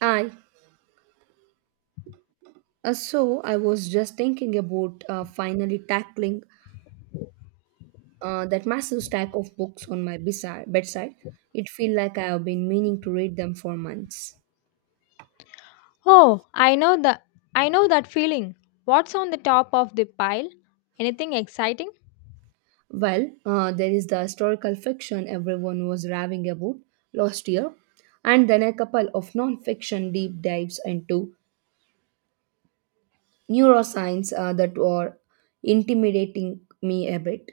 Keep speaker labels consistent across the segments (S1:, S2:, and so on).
S1: I So I was just thinking about finally tackling that massive stack of books on my bedside. It feels like I have been meaning to read them for months.
S2: Oh, I know the I know that feeling. What's on the top of the pile? Anything exciting?
S1: Well, there is the historical fiction everyone was raving about last year, and then a couple of non-fiction deep dives into neuroscience that were intimidating me a bit.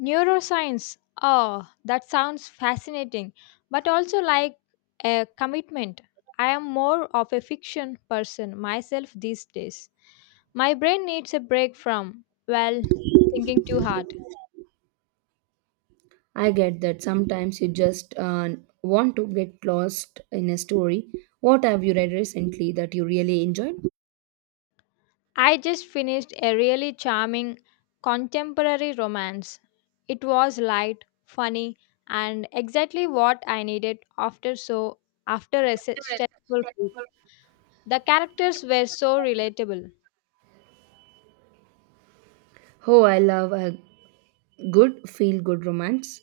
S2: Neuroscience. Oh, that sounds fascinating, but also like a commitment. I am more of a fiction person myself these days. My brain needs a break from, well, thinking too hard.
S1: I get that sometimes you just want to get lost in a story. What have you read recently that you really enjoyed?
S2: I just finished a really charming contemporary romance. It was light, funny, and exactly what I needed after a stressful week. The characters were so relatable.
S1: Oh, I love a good feel good romance.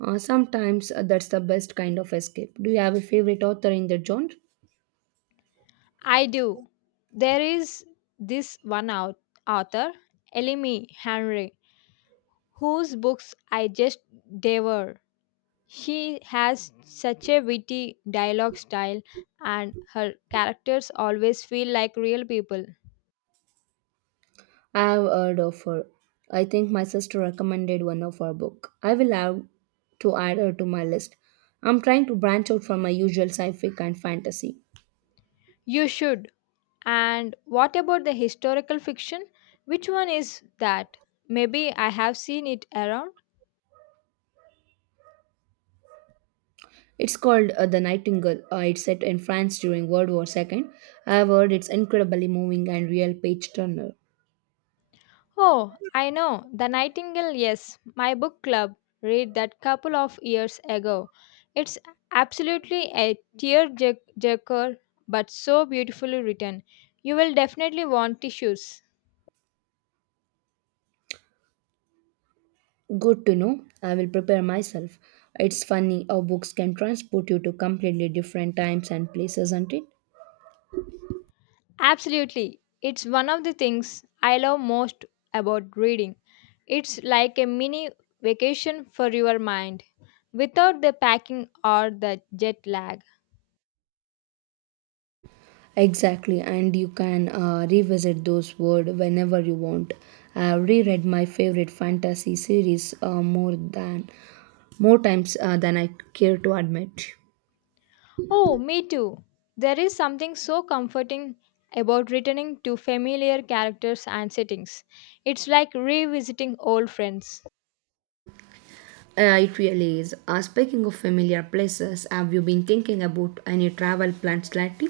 S1: Sometimes that's the best kind of escape. Do you have a favorite author in the genre?
S2: I do. There is this author, Elimi Henry, whose books I just devour. She has such a witty dialogue style, and her characters always feel like real people.
S1: I have heard of her. I think my sister recommended one of her book. I will have to add her to my list. I'm trying to branch out from my usual sci-fi and fantasy.
S2: You should. And what about the historical fiction? Which one is that? Maybe I have seen it around.
S1: It's called The Nightingale. It's set in France during World War II. I have heard it's incredibly moving and real page turner.
S2: Oh, I know. The Nightingale, yes. My book club read that couple of years ago. It's absolutely a tearjerker, but so beautifully written. You will definitely want tissues.
S1: Good to know. I will prepare myself. It's funny how books can transport you to completely different times and places, isn't it?
S2: Absolutely. It's one of the things I love most about reading. It's like a mini vacation for your mind, without the packing or the jet lag.
S1: Exactly, and you can revisit those words whenever you want. I have reread my favorite fantasy series more times than I care to admit.
S2: Oh, me too. There is something so comforting about returning to familiar characters and settings. It's like revisiting old friends.
S1: It really is. Speaking of familiar places, have you been thinking about any travel plans lately?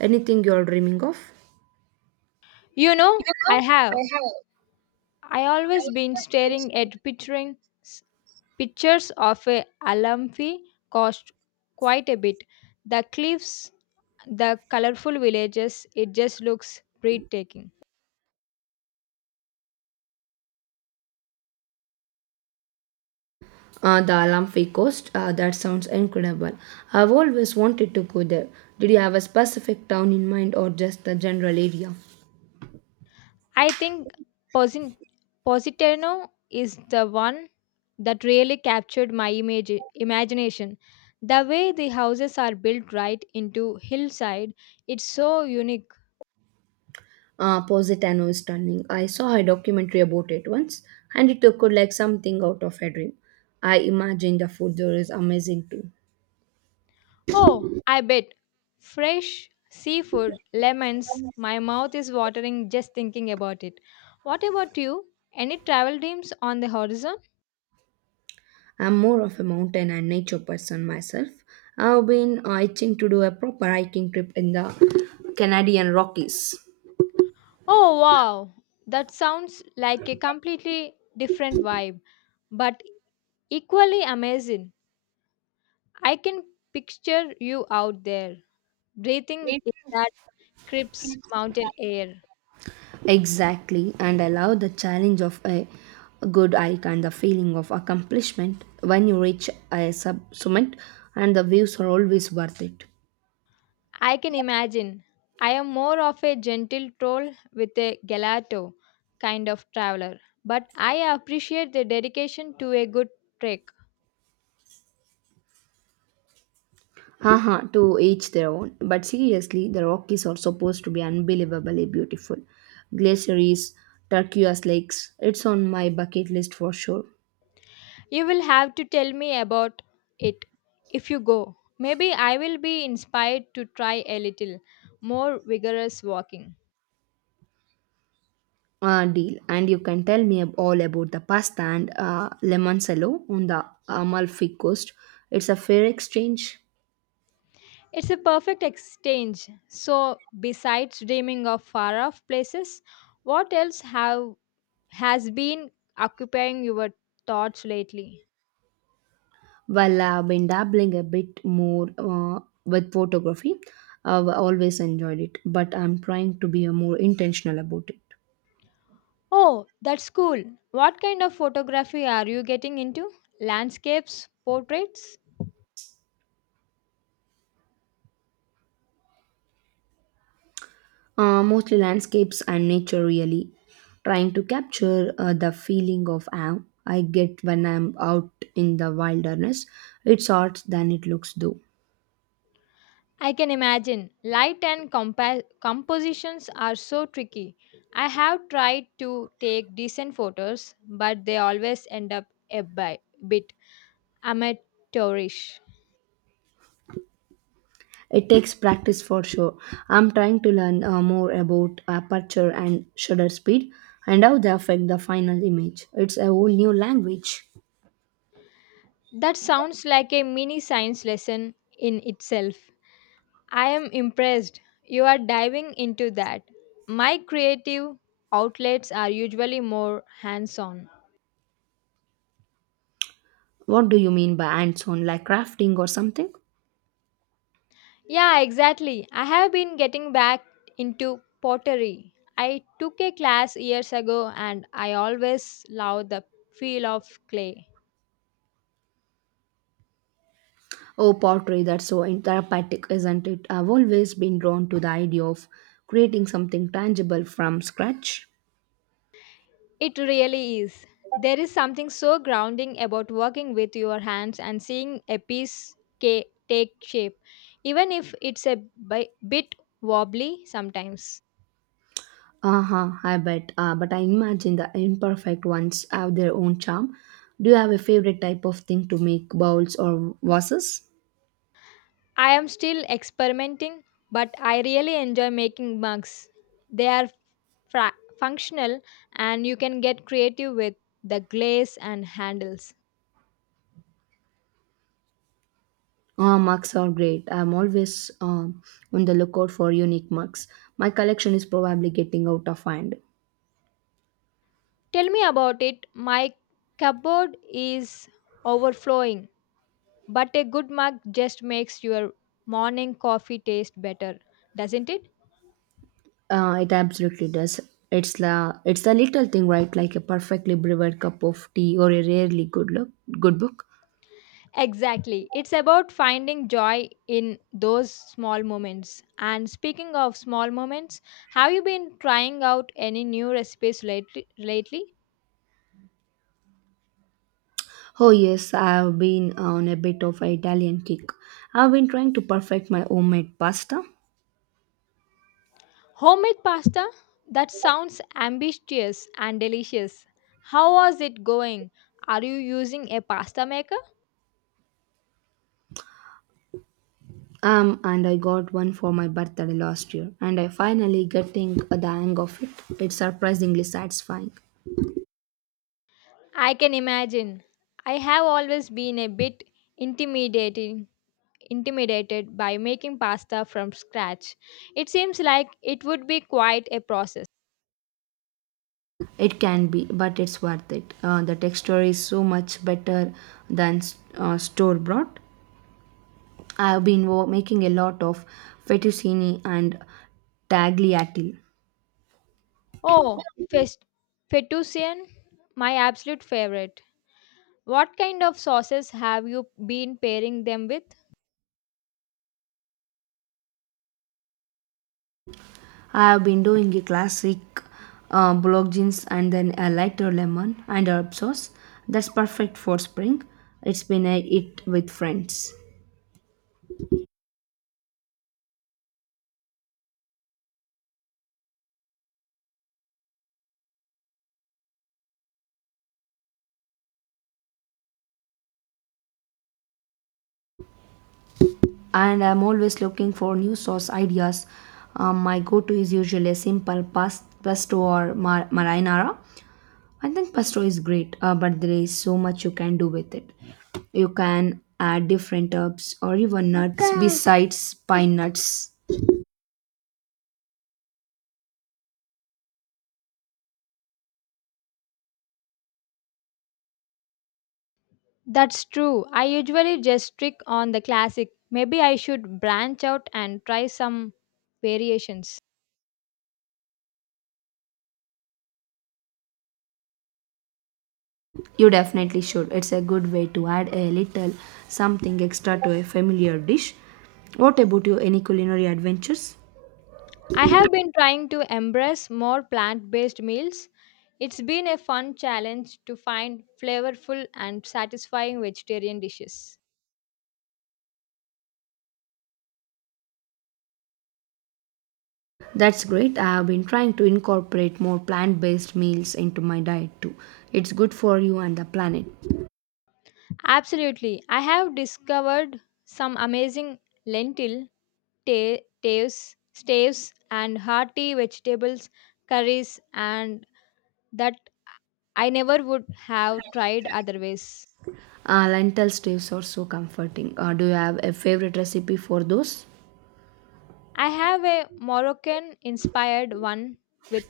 S1: Anything you're dreaming of?
S2: You know, I have. I always been staring at picturing s- pictures of a Alamfi cost quite a bit. The cliffs, the colorful villages, it just looks breathtaking.
S1: The Amalfi Coast. That sounds incredible. I've always wanted to go there. Did you have a specific town in mind or just the general area?
S2: I think Posin- Positano is the one that really captured my image imagination. The way the houses are built right into hillside, it's so unique.
S1: Positano is stunning. I saw a documentary about it once, and it looked like something out of a dream. I imagine the food there is amazing too.
S2: Oh, I bet. Fresh seafood, lemons. My mouth is watering just thinking about it. What about you? Any travel dreams on the horizon?
S1: I'm more of a mountain and nature person myself. I've been itching to do a proper hiking trip in the Canadian Rockies.
S2: Oh, wow. That sounds like a completely different vibe, but equally amazing. I can picture you out there, breathing in that crisp mountain air.
S1: Exactly, and I love the challenge of a good hike and the feeling of accomplishment when you reach a sub summit, and the views are always worth it.
S2: I can imagine. I am more of a gentle troll with a gelato kind of traveler, but I appreciate the dedication to a good trek.
S1: Haha, to each their own. But seriously, the Rockies are supposed to be unbelievably beautiful. Glaciers, turquoise lakes, it's on my bucket list for sure.
S2: You will have to tell me about it if you go. Maybe I will be inspired to try a little more vigorous walking.
S1: Deal. And you can tell me all about the pasta and Lemoncello on the Amalfi Coast. It's a fair exchange.
S2: It's a perfect exchange. So, besides dreaming of far off places, what else have has been occupying your thoughts lately?
S1: Well, I've been dabbling a bit more with photography. I've always enjoyed it, but I'm trying to be more intentional about it.
S2: Oh, that's cool. What kind of photography are you getting into? Landscapes, portraits?
S1: Mostly landscapes and nature, really. Trying to capture the feeling of awe I get when I'm out in the wilderness. It's art than it looks, though.
S2: I can imagine. Light and compositions are so tricky. I have tried to take decent photos, but they always end up a bit amateurish.
S1: It takes practice for sure. I'm trying to learn more about aperture and shutter speed and how they affect the final image. It's a whole new language.
S2: That sounds like a mini science lesson in itself. I am impressed you are diving into that. My creative outlets are usually more hands on.
S1: What do you mean by hands on, like crafting or something?
S2: Yeah, exactly. I have been getting back into pottery. I took a class years ago and I always love the feel of clay.
S1: Oh, pottery, that's so therapeutic, isn't it? I've always been drawn to the idea of creating something tangible from scratch.
S2: It really is. There is something so grounding about working with your hands and seeing a piece take shape, even if it's a bit wobbly sometimes.
S1: Uh huh, I bet. But I imagine the imperfect ones have their own charm. Do you have a favorite type of thing to make bowls or vases?
S2: I am still experimenting, but I really enjoy making mugs. They are functional and you can get creative with the glaze and handles.
S1: Ah, mugs are great. I'm always on the lookout for unique mugs. My collection is probably getting out of hand.
S2: Tell me about it. My cupboard is overflowing. But a good mug just makes your morning coffee taste better, doesn't it?
S1: It absolutely does. It's the little thing, right? Like a perfectly brewed cup of tea or a rarely good look good book.
S2: Exactly. It's about finding joy in those small moments. And speaking of small moments, have you been trying out any new recipes lately?
S1: Oh yes, I've been on a bit of an Italian kick. I've been trying to perfect my homemade pasta.
S2: Homemade pasta? That sounds ambitious and delicious. How was it going? Are you using a pasta maker?
S1: And I got one for my birthday last year, and I finally getting the hang of it. It's surprisingly satisfying.
S2: I can imagine. I have always been a bit intimidated. intimidated by making pasta from scratch. It seems like it would be quite a process.
S1: It can be, but it's worth it. The texture is so much better than store bought. I have been making a lot of fettuccine and tagliatelle.
S2: Oh, fettuccine, my absolute favorite. What kind of sauces have you been pairing them with?
S1: I have been doing a classic blowjins and then a lighter lemon and herb sauce. That's perfect for spring. It's been a hit with friends. And I'm always looking for new sauce ideas. My go to is usually a simple pesto or marinara. I think pesto is great, but there is so much you can do with it. You can add different herbs or even nuts besides pine nuts.
S2: That's true. I usually just stick on the classic. Maybe I should branch out and try some variations.
S1: You definitely should. It's a good way to add a little something extra to a familiar dish. What about you? Any culinary adventures?
S2: I have been trying to embrace more plant based meals. It's been a fun challenge to find flavorful and satisfying vegetarian dishes.
S1: That's great. I have been trying to incorporate more plant based meals into my diet too. It's good for you and the planet.
S2: Absolutely. I have discovered some amazing lentil ta- staves and hearty vegetables curries and that I never would have tried otherwise.
S1: Lentil stews are so comforting. Do you have a favorite recipe for those?
S2: I have a Moroccan inspired one with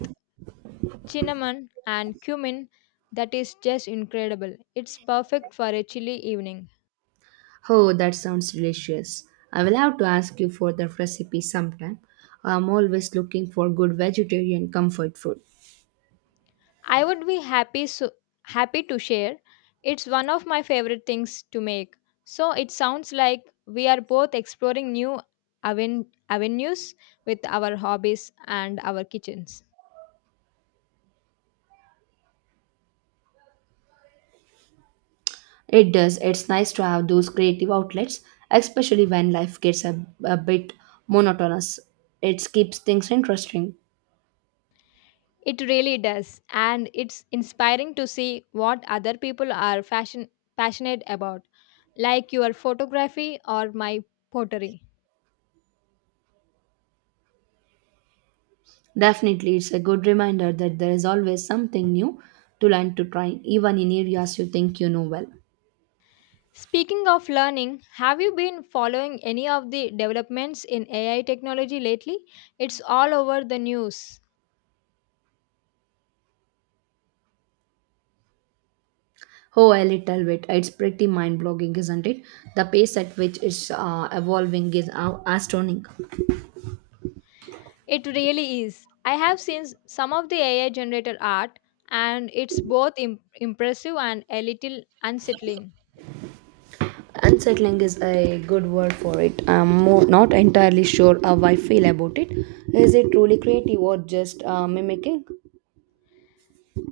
S2: cinnamon, and cumin that is just incredible. It's perfect for a chilly evening.
S1: Oh, that sounds delicious. I will have to ask you for the recipe sometime. I'm always looking for good vegetarian comfort food.
S2: I would be happy so happy to share. It's one of my favorite things to make. So it sounds like we are both exploring new avenues with our hobbies and our kitchens.
S1: It does. It's nice to have those creative outlets, especially when life gets a bit monotonous. It keeps things interesting.
S2: It really does, and it's inspiring to see what other people are fashion passionate about, like your photography or my pottery.
S1: Definitely, it's a good reminder that there is always something new to learn to try, even in areas you think you know well.
S2: Speaking of learning, have you been following any of the developments in AI technology lately? It's all over the news.
S1: Oh, a little bit. It's pretty mind-blogging, isn't it? The pace at which it's evolving is astounding.
S2: It really is. I have seen some of the AI generated art, and it's both impressive and a little unsettling.
S1: Unsettling is a good word for it. I'm more, not entirely sure how I feel about it. Is it truly creative or just mimicking?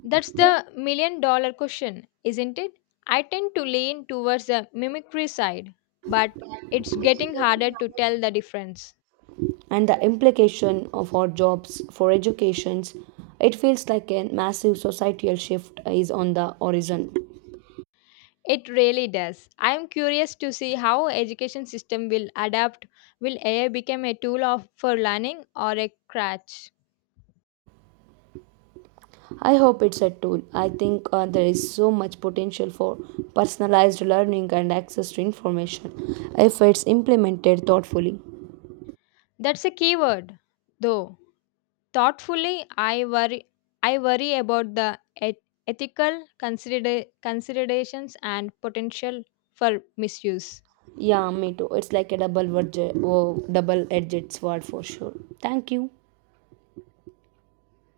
S2: That's the $1 million question, isn't it? I tend to lean towards the mimicry side, but it's getting harder to tell the difference.
S1: And the implication of our jobs for educations, it feels like a massive societal shift is on the horizon.
S2: It really does. I am curious to see how education system will adapt. Will AI become a tool of, for learning or a crutch?
S1: I hope it's a tool. I think there is so much potential for personalized learning and access to information if it's implemented thoughtfully.
S2: That's a key word, though. Thoughtfully, I worry about the ethical considerations and potential for misuse.
S1: Yeah, me too. It's like a double edged sword for sure. Thank you.